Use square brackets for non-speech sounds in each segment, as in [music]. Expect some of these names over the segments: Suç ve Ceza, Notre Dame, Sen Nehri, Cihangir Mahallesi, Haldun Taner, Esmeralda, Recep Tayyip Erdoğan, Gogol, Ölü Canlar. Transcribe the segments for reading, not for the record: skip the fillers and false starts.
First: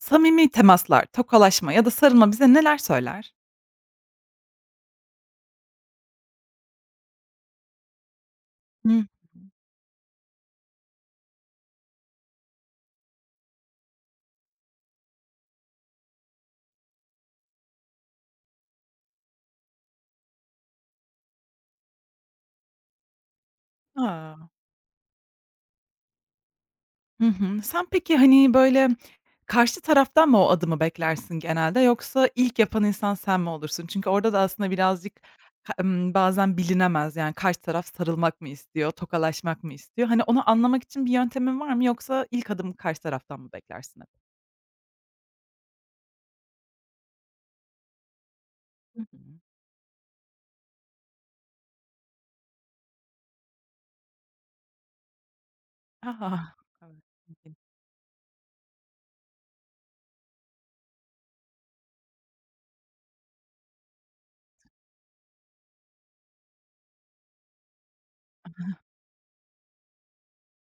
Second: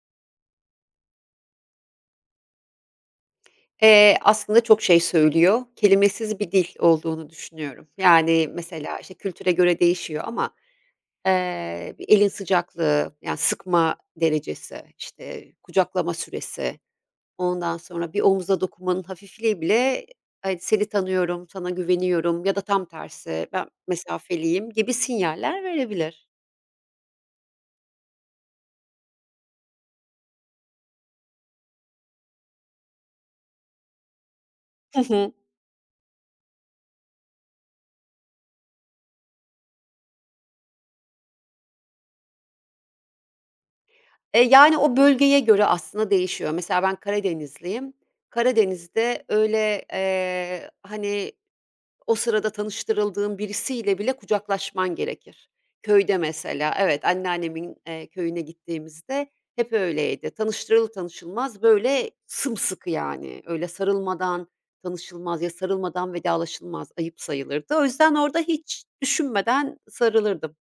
Samimi temaslar, tokalaşma ya da sarılma bize neler söyler? Aslında çok şey söylüyor. Kelimesiz bir dil olduğunu düşünüyorum. Yani, Hı mesela, hı. işte, kültüre göre değişiyor ama, bir elin sıcaklığı, yani, sıkma derecesi, işte, kucaklama süresi, ondan sonra bir omuza dokunmanın hafifliği bile, hani, "Seni tanıyorum, sana güveniyorum." ya da tam tersi, "Ben A! mesafeliyim." gibi sinyaller verebilir. Hı hı. Sen peki, hani, böyle, karşı taraftan mı o adımı beklersin genelde yoksa ilk yapan insan sen mi olursun? Çünkü orada da aslında Hı birazcık hı. ka bazen bilinemez. Yani, karşı taraf sarılmak mı istiyor, tokalaşmak mı istiyor? Hani, onu anlamak için bir yöntemin var mı yoksa ilk adımı karşı taraftan mı beklersin hep? Yani, o bölgeye göre aslında değişiyor. Mesela ben Karadenizliyim. Hı hı. Karadeniz'de öyle, hani o sırada tanıştırıldığın birisiyle bile kucaklaşman gerekir. Köyde A! mesela, evet, Evet. anneannemin, köyüne gittiğimizde hep öyleydi. Tanıştırılır tanışılmaz, böyle, sımsıkı yani. Öyle sarılmadan tanışılmaz ya sarılmadan vedalaşılmaz, ayıp sayılırdı. O yüzden orada hiç düşünmeden sarılırdım.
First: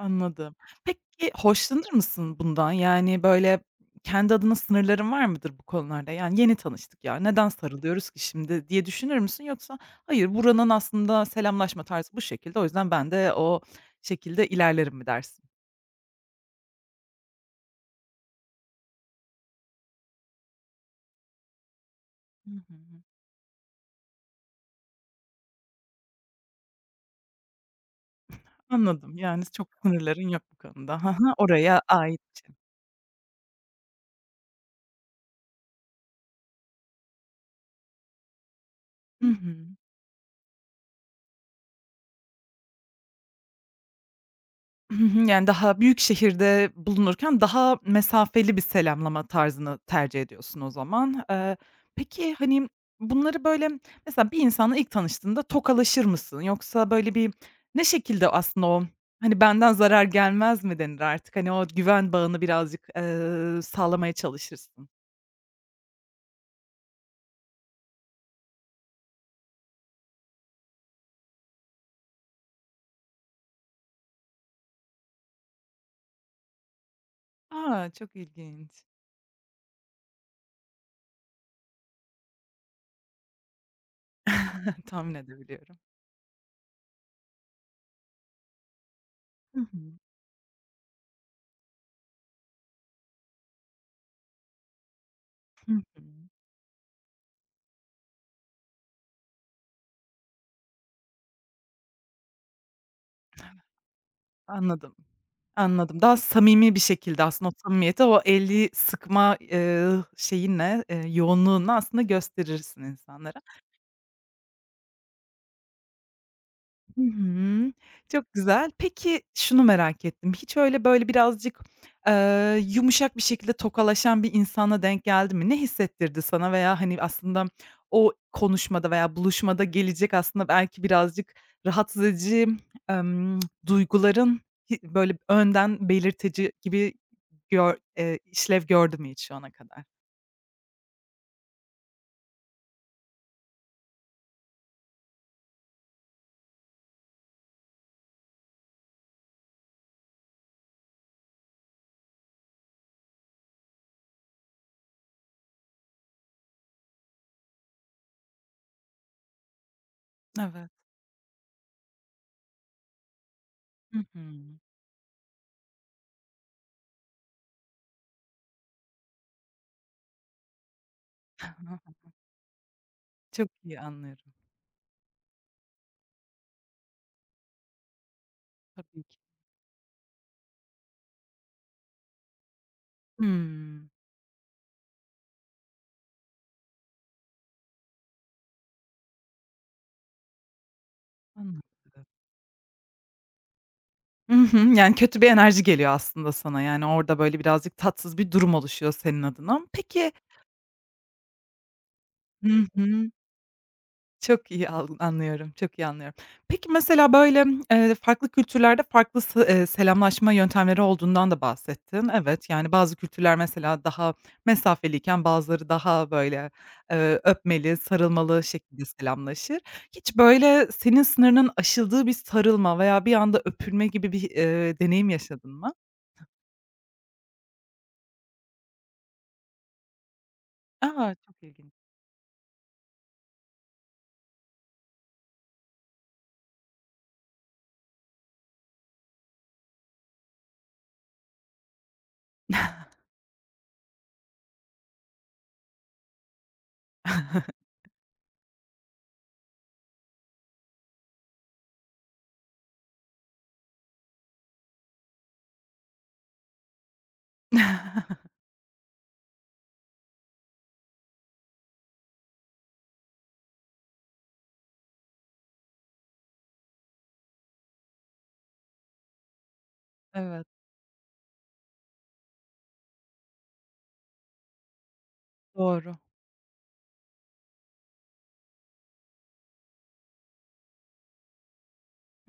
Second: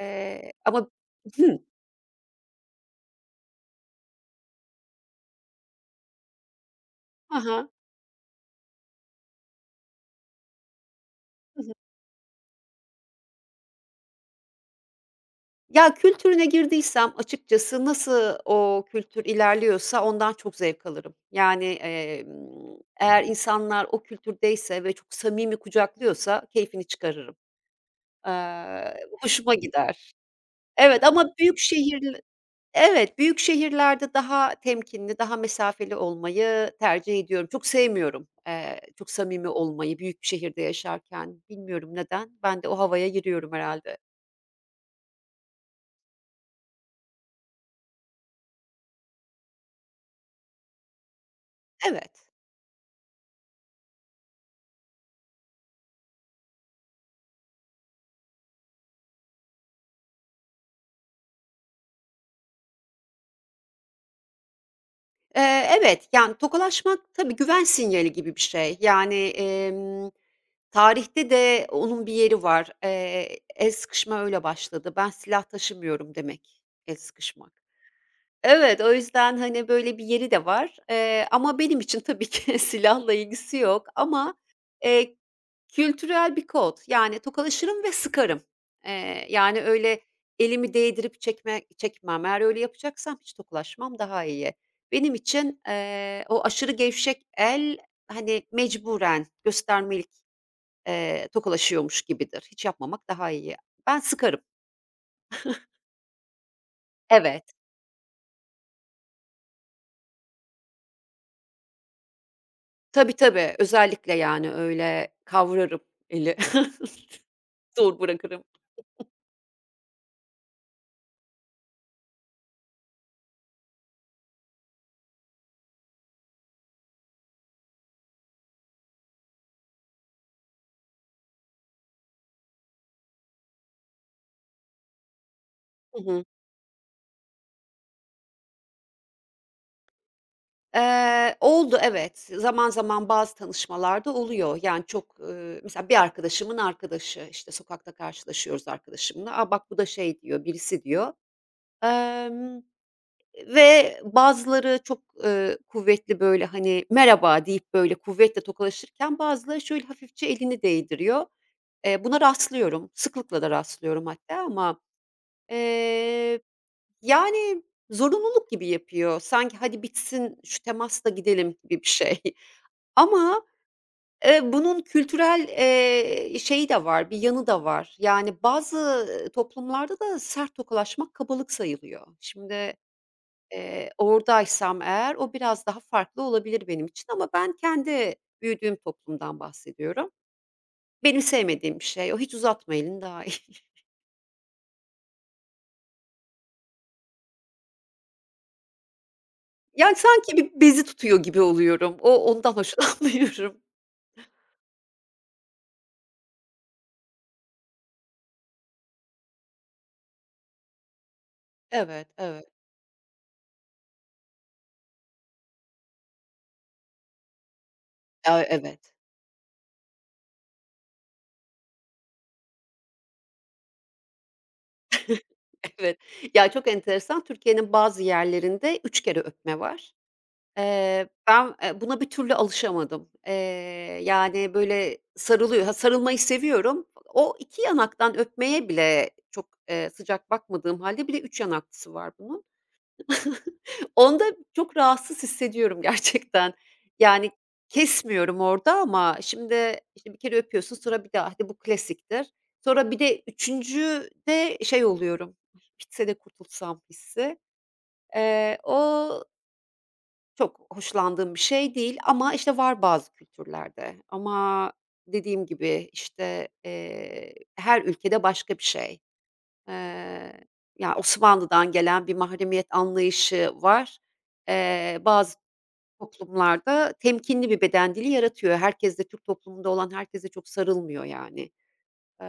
Eee, ama Peki Hıh. hoşlanır mısın bundan? Yani, böyle, kendi adına sınırların var mıdır bu konularda? Yani, "Yeni tanıştık ya, neden Ha, sarılıyoruz ki şimdi?" diye düşünür müsün? Yoksa, "Hayır, buranın aslında selamlaşma tarzı bu şekilde, o yüzden ben de o şekilde ilerlerim." mi dersin? ya, kültürüne girdiysem açıkçası nasıl o kültür ilerliyorsa ondan çok zevk alırım. Yani, Hı hı. eğer insanlar o kültürdeyse ve çok samimi kucaklıyorsa keyfini çıkarırım. Eee, Anladım. Yani, hoşuma çok gider. sınırların yok bu konuda. Evet, Hı ama hı. büyük Oraya ait. şehir. Evet, büyük şehirlerde daha temkinli, daha mesafeli olmayı tercih ediyorum. Çok sevmiyorum, çok Hı samimi hı. olmayı büyük bir şehirde yaşarken. Bilmiyorum neden? Ben de o havaya giriyorum herhalde. Hı hı. Yani, daha büyük şehirde bulunurken daha mesafeli bir selamlama tarzını tercih ediyorsun o zaman. Evet. Peki, hani, bunları, böyle, mesela bir insanla ilk tanıştığında tokalaşır mısın? Yoksa, böyle, bir ne şekilde aslında o, hani, benden zarar gelmez mi denir artık? Hani, o güven bağını birazcık, sağlamaya çalışırsın. Evet, yani, tokalaşmak tabii güven sinyali gibi bir şey. Yani, tarihte de onun bir yeri var. El sıkışma öyle başladı. "Ben silah taşımıyorum." demek, el sıkışmak. Aa, çok Evet, ilginç. o yüzden, hani, böyle bir yeri de var. Ama benim için tabii ki [laughs] silahla ilgisi yok ama, [laughs] Tahmin eee, edebiliyorum. kültürel bir kod. Yani tokalaşırım ve sıkarım. Yani Hı hı. öyle elimi değdirip çekme çekmem. Eğer öyle yapacaksam hiç tokalaşmam daha iyi. Benim için, Hı hı. O aşırı gevşek el, hani, mecburen göstermelik, tokalaşıyormuş gibidir. Hiç yapmamak daha iyi. Ben sıkarım. Anladım. Anladım. Daha samimi bir şekilde Evet. aslında o samimiyeti o eli sıkma, şeyinle, yoğunluğunla aslında gösterirsin Tabii, insanlara. tabii. Özellikle, yani, öyle kavrarım eli, Hı hı. [laughs] zor Çok bırakırım. güzel. Peki şunu merak ettim. Hiç öyle, böyle, birazcık, yumuşak bir şekilde tokalaşan bir insana denk geldi mi? Ne hissettirdi sana veya, hani, aslında o konuşmada veya buluşmada gelecek aslında belki birazcık rahatsız edici, emm, duyguların böyle, önden Hı hı. belirtici gibi gör işlev gördü mü hiç şu ana kadar? Oldu evet. Zaman zaman bazı tanışmalarda oluyor. Yani çok, mesela bir arkadaşımın arkadaşı, işte, sokakta karşılaşıyoruz arkadaşımla. "A, bak bu da şey." diyor, birisi diyor. Emm, ve bazıları çok, kuvvetli, böyle, hani, merhaba deyip, böyle, kuvvetle tokalaşırken bazıları şöyle hafifçe elini Evet. değdiriyor. Buna rastlıyorum. Sıklıkla da Hı rastlıyorum hı. hatta ama Eee, yani, zorunluluk gibi yapıyor. Sanki "Hadi bitsin, şu temasla gidelim." gibi bir [laughs] şey. [laughs] Ama, Çok iyi anlıyorum. Bunun kültürel, şeyi de var, bir yanı da var. Yani, bazı, Tabii ki. Toplumlarda da sert tokalaşmak kabalık sayılıyor. Şimdi, Hımm. Oradaysam eğer o biraz daha farklı olabilir benim için ama ben kendi büyüdüğüm toplumdan bahsediyorum. Benim Anladım. sevmediğim bir şey o. Hiç uzatma elini daha iyi. Hı hı. Yani, kötü bir enerji geliyor aslında sana. Yani, orada, böyle, birazcık tatsız bir durum oluşuyor senin adına. Yani, Peki. sanki bir bezi tutuyor gibi oluyorum. O ondan [laughs] Hı hı. hoşlanmıyorum. Çok iyi anlıyorum, çok iyi anlıyorum. Peki, mesela, böyle, farklı kültürlerde farklı se selamlaşma yöntemleri olduğundan da Evet, bahsettin. evet. Evet, yani, bazı kültürler, mesela, daha mesafeliyken bazıları daha, böyle, öpmeli, Ya, sarılmalı şekilde evet. selamlaşır. Hiç, böyle, senin sınırının aşıldığı bir sarılma veya bir anda öpülme gibi bir, deneyim yaşadın [laughs] mı? Evet. Ya, çok enteresan. Türkiye'nin bazı yerlerinde 3 kere öpme var. Eee, A! Çok ben, ilginç. Buna bir türlü alışamadım. Yani, böyle sarılıyor. Ha, sarılmayı seviyorum. O 2 yanaktan öpmeye bile çok, sıcak bakmadığım hâlde bir de 3 yanaklısı var bunun. Onda çok rahatsız hissediyorum [laughs] gerçekten. Yani [laughs] kesmiyorum orada ama şimdi, işte, bir kere öpüyorsun, sonra bir daha, hadi bu klasiktir. Sonra bir de üçüncü de şey oluyorum, bitse de kurtulsam hissi. O çok hoşlandığım bir şey değil ama, işte, var bazı kültürlerde ama dediğim gibi, işte, her ülkede başka bir şey. Eee, Evet, ya, Osmanlı'dan gelen bir mahremiyet anlayışı var. Bazı doğru. toplumlarda temkinli bir beden dili yaratıyor. Herkes de Türk toplumunda olan herkese çok sarılmıyor yani.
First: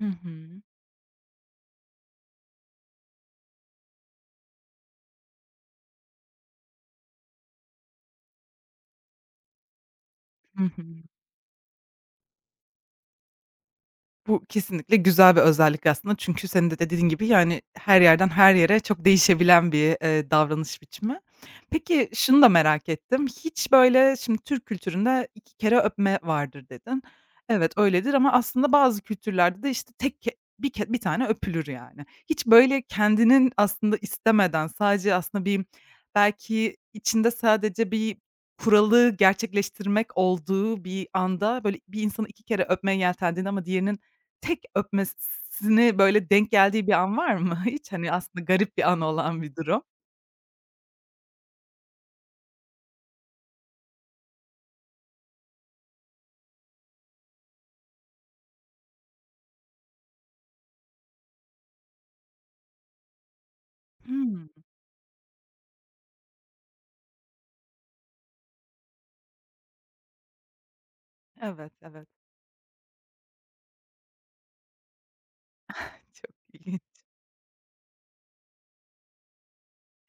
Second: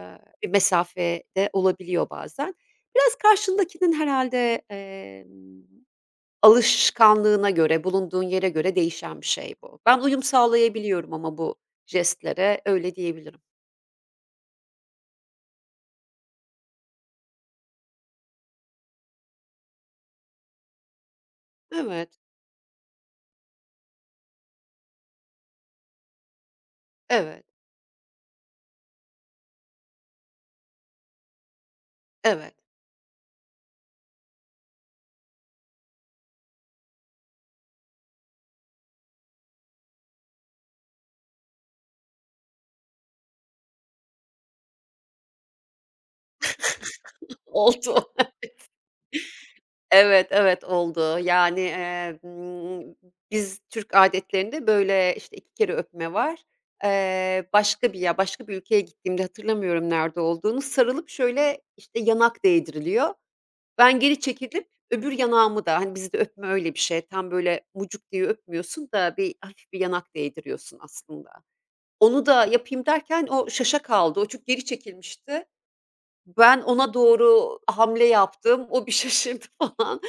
Hı bir hı. mesafe de olabiliyor bazen. Biraz karşındakinin herhâlde, alışkanlığına göre, bulunduğun yere göre değişen bir şey bu. Ben uyum Hı hı. sağlayabiliyorum ama bu jestlere, öyle diyebilirim. Bu kesinlikle güzel bir özellik aslında çünkü senin de dediğin gibi, yani, her yerden her yere çok değişebilen bir, davranış biçimi. Peki, Evet, şunu da merak ettim. Hiç, böyle, şimdi Türk kültüründe 2 kere öpme vardır dedin. evet, Evet, öyledir ama aslında bazı kültürlerde de, işte, tek ke bir tane öpülür, yani. Hiç, evet. böyle, kendinin aslında istemeden sadece aslında bir belki içinde sadece bir kuralı gerçekleştirmek olduğu bir anda, böyle, bir insanı 2 kere öpmeye yeltendiğinde ama diğerinin tek öpmesini, böyle, denk geldiği bir an var mı hiç? Oldu. Hani, aslında garip bir an olan bir durum. Evet, evet oldu. Yani, biz Türk adetlerinde, böyle, işte, 2 kere öpme var. Başka bir ülkeye gittiğimde hatırlamıyorum nerede olduğunu, sarılıp şöyle, işte, yanak değdiriliyor. Ben geri Hımm. çekilip öbür yanağımı da, hani, bizde öpme öyle bir şey, tam böyle mucuk diye öpmüyorsun da bir hafif bir yanak değdiriyorsun aslında. Evet, evet. Onu da yapayım derken o şaşakaldı. O çok geri çekilmişti. [laughs] Çok Ben ilginç. ona doğru hamle yaptım. O bir şaşırdı [laughs] falan.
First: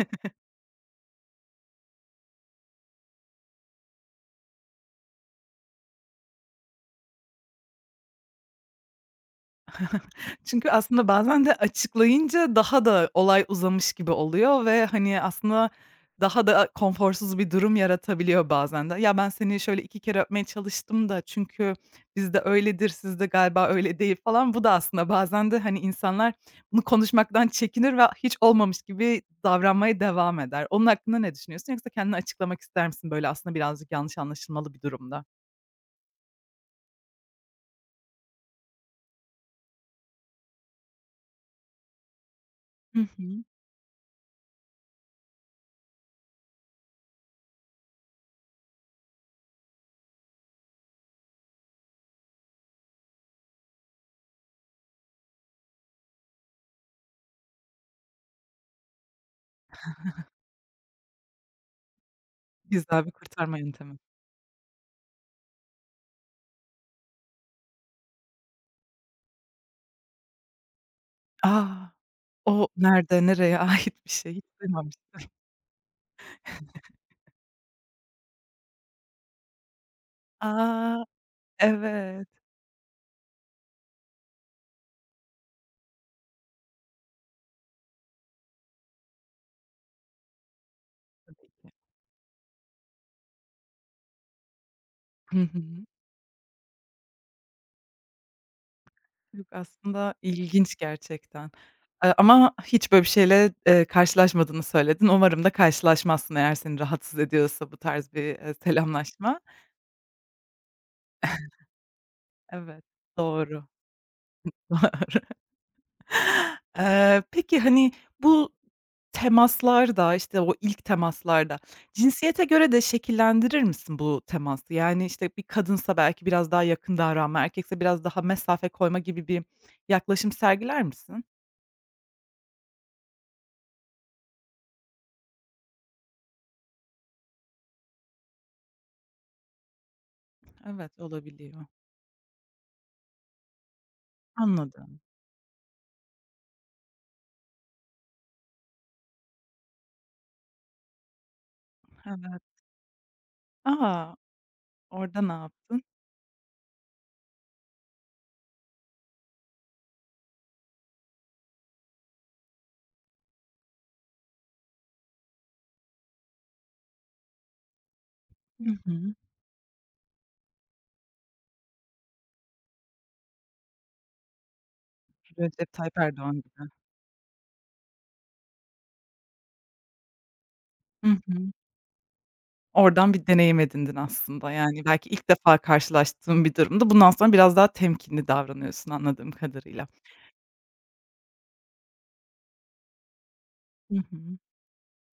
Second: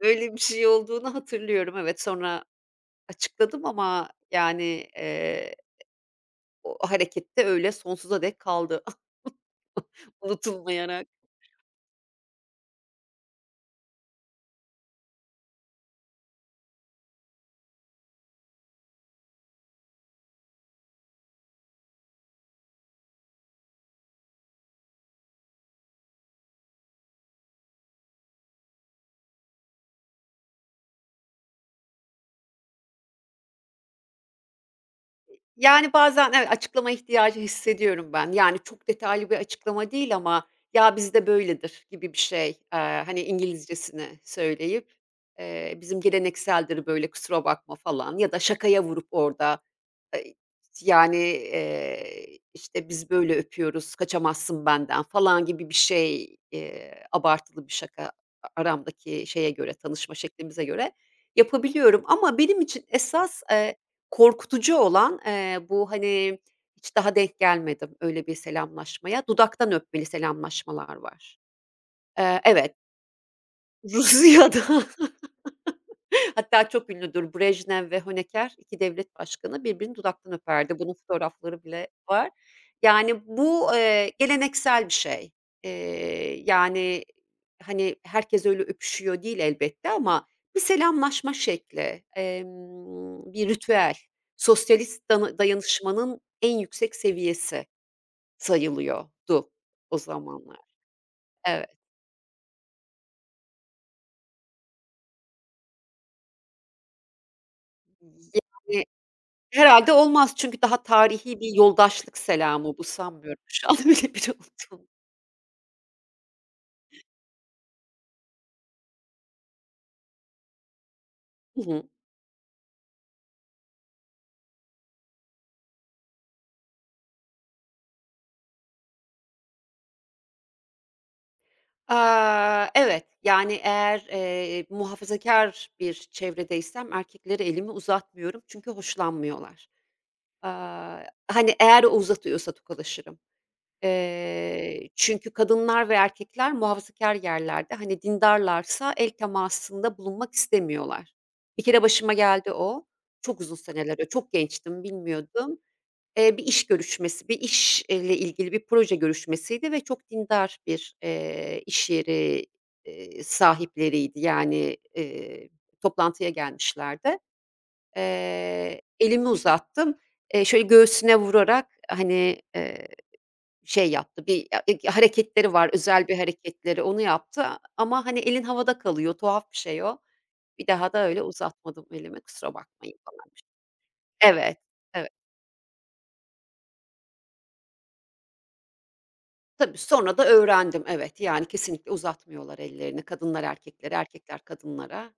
Öyle bir şey olduğunu hatırlıyorum. Evet, sonra açıkladım ama yani, eee, o harekette öyle sonsuza dek kaldı [laughs] Çünkü unutulmayarak. aslında bazen de açıklayınca daha da olay uzamış gibi oluyor ve, hani, aslında daha da konforsuz bir durum yaratabiliyor bazen de. "Ya, ben seni şöyle 2 kere öpmeye çalıştım da çünkü bizde öyledir, sizde galiba öyle değil." falan. Bu da aslında bazen de, hani, insanlar bunu konuşmaktan çekinir ve hiç olmamış gibi davranmaya devam eder. Onun hakkında ne düşünüyorsun? Yoksa kendini açıklamak ister misin böyle aslında birazcık yanlış anlaşılmalı bir durumda? Yani, bazen evet, açıklama ihtiyacı hissediyorum ben. Yani, çok detaylı bir açıklama değil ama "Ya, bizde böyledir." gibi bir şey. Eee, Hı hani, hı. İngilizcesini söyleyip, "Bizim gelenekseldir böyle, kusura bakma." falan ya da şakaya vurup orada, Eee, yani, işte, "Biz böyle öpüyoruz, kaçamazsın benden." falan gibi bir şey, abartılı bir şaka aramdaki şeye göre, tanışma şeklimize göre yapabiliyorum ama benim için Güzel bir esas, kurtarma yöntemi. korkutucu olan, bu, hani, hiç daha denk gelmedim öyle bir selamlaşmaya. Dudaktan öpmeli selamlaşmalar var. A! Eee, O evet, nerede, nereye [laughs] [laughs] ait bir şey hiç Rusya'da. duymamıştım. Hatta çok ünlüdür. Brejnev ve Honecker 2 devlet başkanı birbirini dudaktan öperdi. Bunun A! fotoğrafları bile Evet. var. Yani bu, geleneksel bir şey. Yani, hani, herkes öyle öpüşüyor değil elbette ama bir selamlaşma şekli, bir ritüel, sosyalist Hı hı. dayanışmanın en yüksek seviyesi Yok, sayılıyordu o aslında zamanlar. ilginç gerçekten. Evet. Ama hiç böyle bir şeyle, karşılaşmadığını söyledin. Umarım da karşılaşmazsın eğer seni rahatsız ediyorsa bu tarz bir, Yani selamlaşma. herhâlde olmaz çünkü daha tarihi bir yoldaşlık selamı bu, Evet, sanmıyorum doğru. şu an öyle biri olduğunu. [laughs] Peki, hani, bu temaslarda, işte, o ilk temaslarda Hı hı. cinsiyete göre de şekillendirir misin bu teması? Yani, işte, bir kadınsa belki biraz daha yakın davranma, erkekse biraz daha mesafe koyma gibi bir yaklaşım sergiler misin? Aaa, evet, yani eğer, muhafazakâr bir çevredeysem erkeklere elimi uzatmıyorum çünkü hoşlanmıyorlar. Evet, Aaa, hani, olabiliyor. eğer o uzatıyorsa tokalaşırım. Eee, Anladım. çünkü kadınlar ve erkekler muhafazakâr yerlerde, hani, dindarlarsa el temasında bulunmak istemiyorlar. Bir kere başıma Evet. geldi o. Çok uzun seneler A! çok gençtim, Orada ne bilmiyordum. yaptın? Bir iş görüşmesi, bir iş ile ilgili bir proje görüşmesiydi ve çok dindar bir, iş yeri, sahipleriydi. Yani, toplantıya gelmişlerdi. Hı Eee, hı. elimi uzattım. Şöyle göğsüne vurarak, hani, şey yaptı, bir ya hareketleri var, Recep Tayyip özel bir Erdoğan gibi. hareketleri, onu yaptı ama, hani, elin havada kalıyor, tuhaf bir şey o. Bir daha da Hı öyle hı. uzatmadım elimi, kusura bakmayın Oradan bir falan. deneyim edindin aslında. Evet, Yani, belki evet. ilk defa karşılaştığın bir durumda bundan sonra biraz daha temkinli davranıyorsun anladığım Tabii, kadarıyla. sonra da öğrendim, evet. Yani, kesinlikle uzatmıyorlar ellerini. Kadınlar erkeklere, Hı hı. erkekler kadınlara,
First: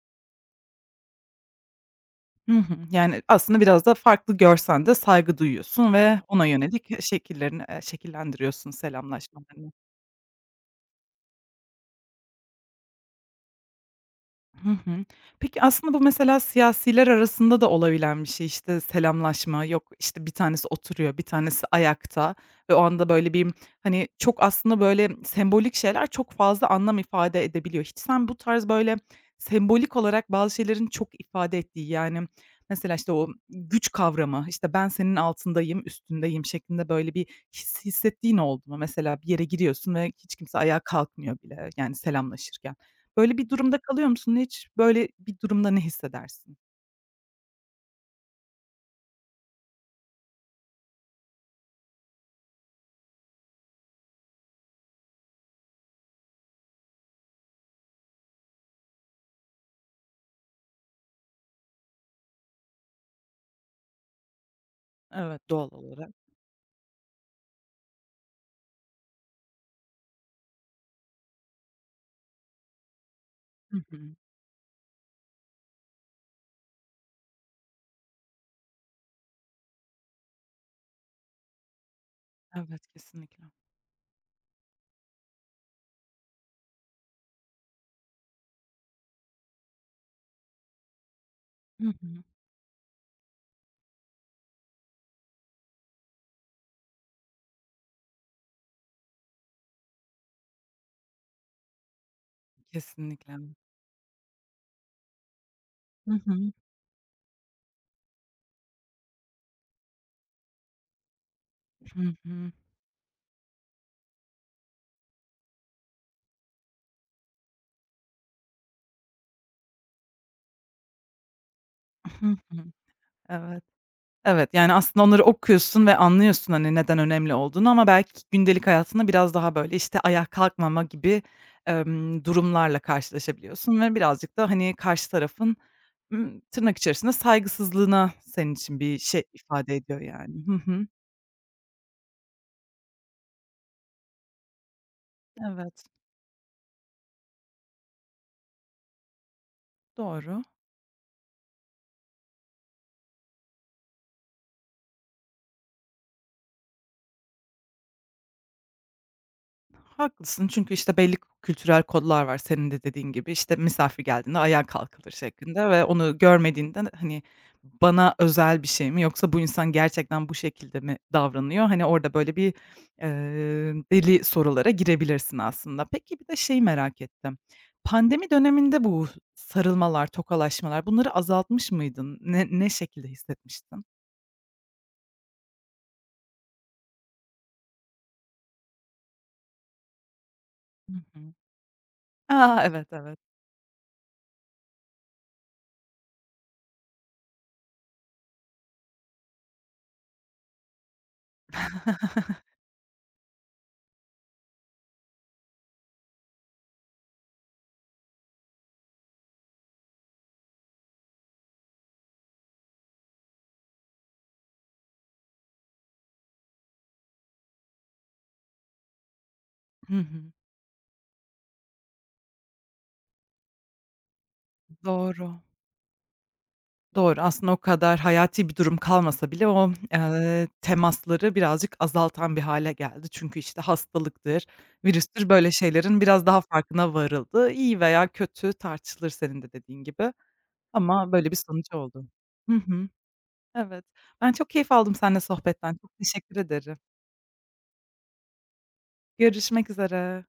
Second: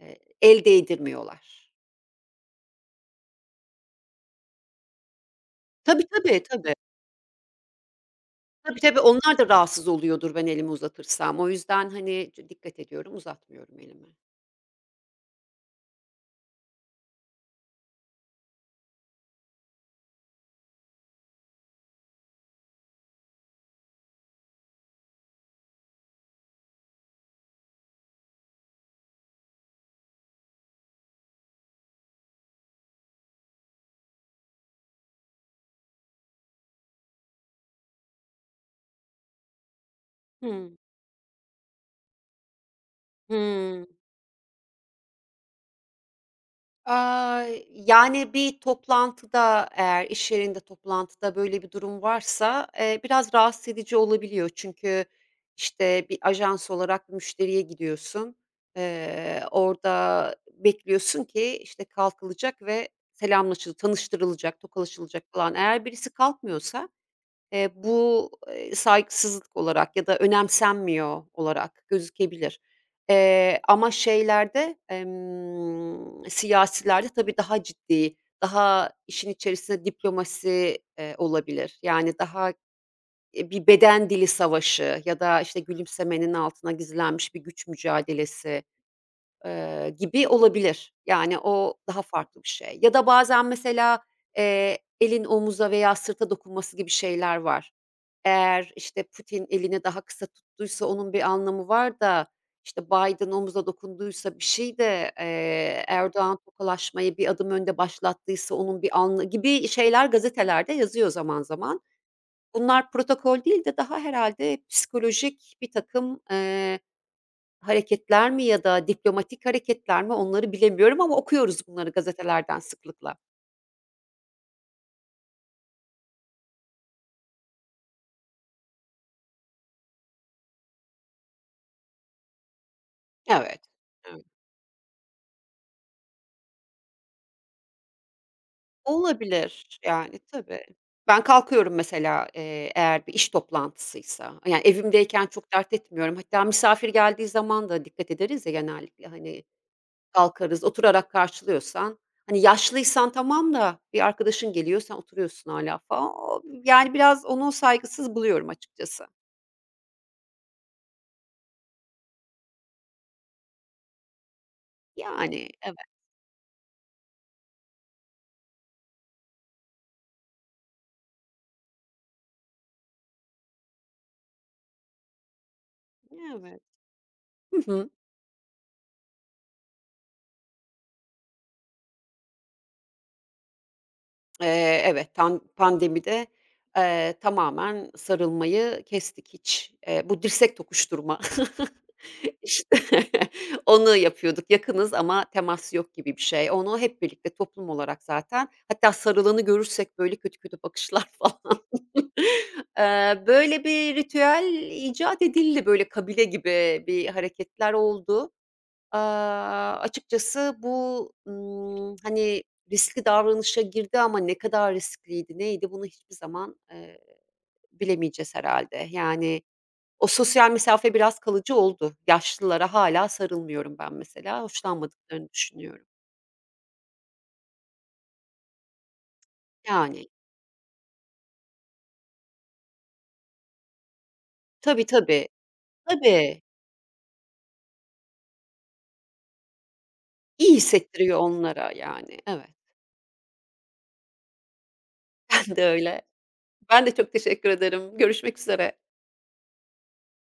el değdirmiyorlar. Hı hı. Yani, aslında biraz da farklı görsen de saygı duyuyorsun Tabii, ve tabii, ona tabii. yönelik, şekillerini, şekillendiriyorsun Tabii, tabii, onlar da selamlaşmalarını. rahatsız oluyordur ben elimi uzatırsam. O yüzden, hani, dikkat ediyorum, uzatmıyorum elimi. Hı hı. Peki, aslında bu mesela siyasiler arasında da olabilen bir şey. İşte, selamlaşma, yok, işte, bir tanesi oturuyor, bir tanesi ayakta ve o anda, böyle, bir, hani, çok aslında, böyle, sembolik şeyler çok fazla anlam ifade edebiliyor. Hiç sen bu tarz, böyle, sembolik olarak bazı şeylerin çok ifade ettiği, yani, mesela, işte, o güç kavramı, işte, "Ben senin altındayım, üstündeyim." şeklinde, böyle, bir his hissettiğin oldu mu? Mesela bir yere giriyorsun ve hiç kimse Hımm. ayağa kalkmıyor bile, yani, selamlaşırken. Böyle bir durumda Hımm. kalıyor musun? Hiç böyle bir durumda ne hissedersin? Aaa, yani, bir toplantıda eğer iş yerinde toplantıda böyle bir durum varsa, biraz rahatsız edici olabiliyor. Çünkü, işte, bir ajans olarak müşteriye gidiyorsun. Orada bekliyorsun ki, işte, kalkılacak ve tanıştırılacak, tokalaşılacak Evet. falan. Doğal Eğer birisi olarak? kalkmıyorsa, bu, saygısızlık olarak ya da önemsenmiyor olarak gözükebilir. Eee, Hı ama hı. şeylerde, siyasilerde tabii daha ciddi, daha işin içerisinde diplomasi, olabilir. Yani daha, Evet, kesinlikle. Bir beden dili savaşı ya da, işte, gülümsemenin altına gizlenmiş bir güç mücadelesi gibi olabilir. Yani o Hı daha hı. farklı bir şey. Ya da bazen mesela, elin omuza veya sırta dokunması gibi şeyler var. Eğer, işte, Putin elini daha kısa tuttuysa onun bir anlamı var da, işte, Biden Kesinlikle. omuza dokunduysa bir şey de, Hı Erdoğan hı. tokalaşmayı bir adım önde başlattıysa onun bir gibi şeyler gazetelerde yazıyor zaman zaman. Hı hı. Bunlar protokol değil de daha herhalde psikolojik bir takım hareketler mi ya da diplomatik hareketler mi onları bilemiyorum ama okuyoruz bunları Hı gazetelerden hı. sıklıkla. Evet. Evet, yani, aslında onları okuyorsun ve anlıyorsun, hani, neden önemli olduğunu ama belki gündelik hayatında biraz daha, böyle, işte, ayağa kalkmama gibi, durumlarla Evet. karşılaşabiliyorsun ve Evet. birazcık da, hani, karşı tarafın, tırnak içerisinde "saygısızlığına" senin için bir şey ifade Olabilir, ediyor, yani, yani. Hı tabii. hı. Ben kalkıyorum mesela, eğer bir iş toplantısıysa. Yani, evimdeyken çok dert Evet, etmiyorum. Hatta misafir geldiği zaman da dikkat ederiz ya genellikle, hani, doğru. kalkarız, oturarak karşılıyorsan, hani, yaşlıysan tamam da bir arkadaşın geliyor, sen oturuyorsun hala falan. O yani, biraz onu saygısız buluyorum açıkçası. Haklısın çünkü, işte, belli kültürel kodlar var senin de dediğin gibi. İşte misafir geldiğinde ayağa kalkılır Yani, şeklinde evet. ve onu görmediğinde, hani, bana özel bir şey mi yoksa bu insan gerçekten bu şekilde mi davranıyor? Hani, orada böyle bir, deli sorulara girebilirsin aslında. Peki, bir de Evet. şeyi merak ettim. Hı hı. Pandemi döneminde bu sarılmalar, tokalaşmalar bunları azaltmış mıydın? Ne ne şekilde hissetmiştin? Evet, pandemide, tamamen sarılmayı kestik hiç. Bu dirsek Hı tokuşturma, hı. [laughs] A! işte, Evet, evet. [laughs] onu yapıyorduk. Yakınız ama temas yok gibi bir şey. Onu hep birlikte toplum olarak zaten hatta sarılanı görürsek böyle kötü kötü bakışlar [laughs] falan. [laughs] Böyle bir ritüel icat edildi, böyle kabile gibi bir hareketler oldu. Aaa, açıkçası bu, hani, riskli davranışa girdi ama ne kadar riskliydi, neydi bunu hiçbir zaman, bilemeyeceğiz herhalde. Yani, Hı o hı. sosyal mesafe biraz kalıcı oldu. Yaşlılara hala sarılmıyorum ben mesela, hoşlanmadıklarını Doğru. düşünüyorum. Doğru, aslında o kadar hayati bir durum kalmasa bile o, Yani, temasları birazcık azaltan bir hale geldi. Çünkü, işte, hastalıktır, tabii, tabii, virüstür, böyle şeylerin biraz daha tabii. farkına varıldı. İyi veya kötü tartışılır senin de dediğin gibi İyi ama hissettiriyor böyle bir onlara sonucu oldu. yani. Evet, Hı hı. Evet. Ben çok keyif aldım seninle [laughs] ben de sohbetten. Çok öyle. teşekkür ederim. Ben de çok teşekkür ederim. Görüşmek üzere. Görüşmek üzere.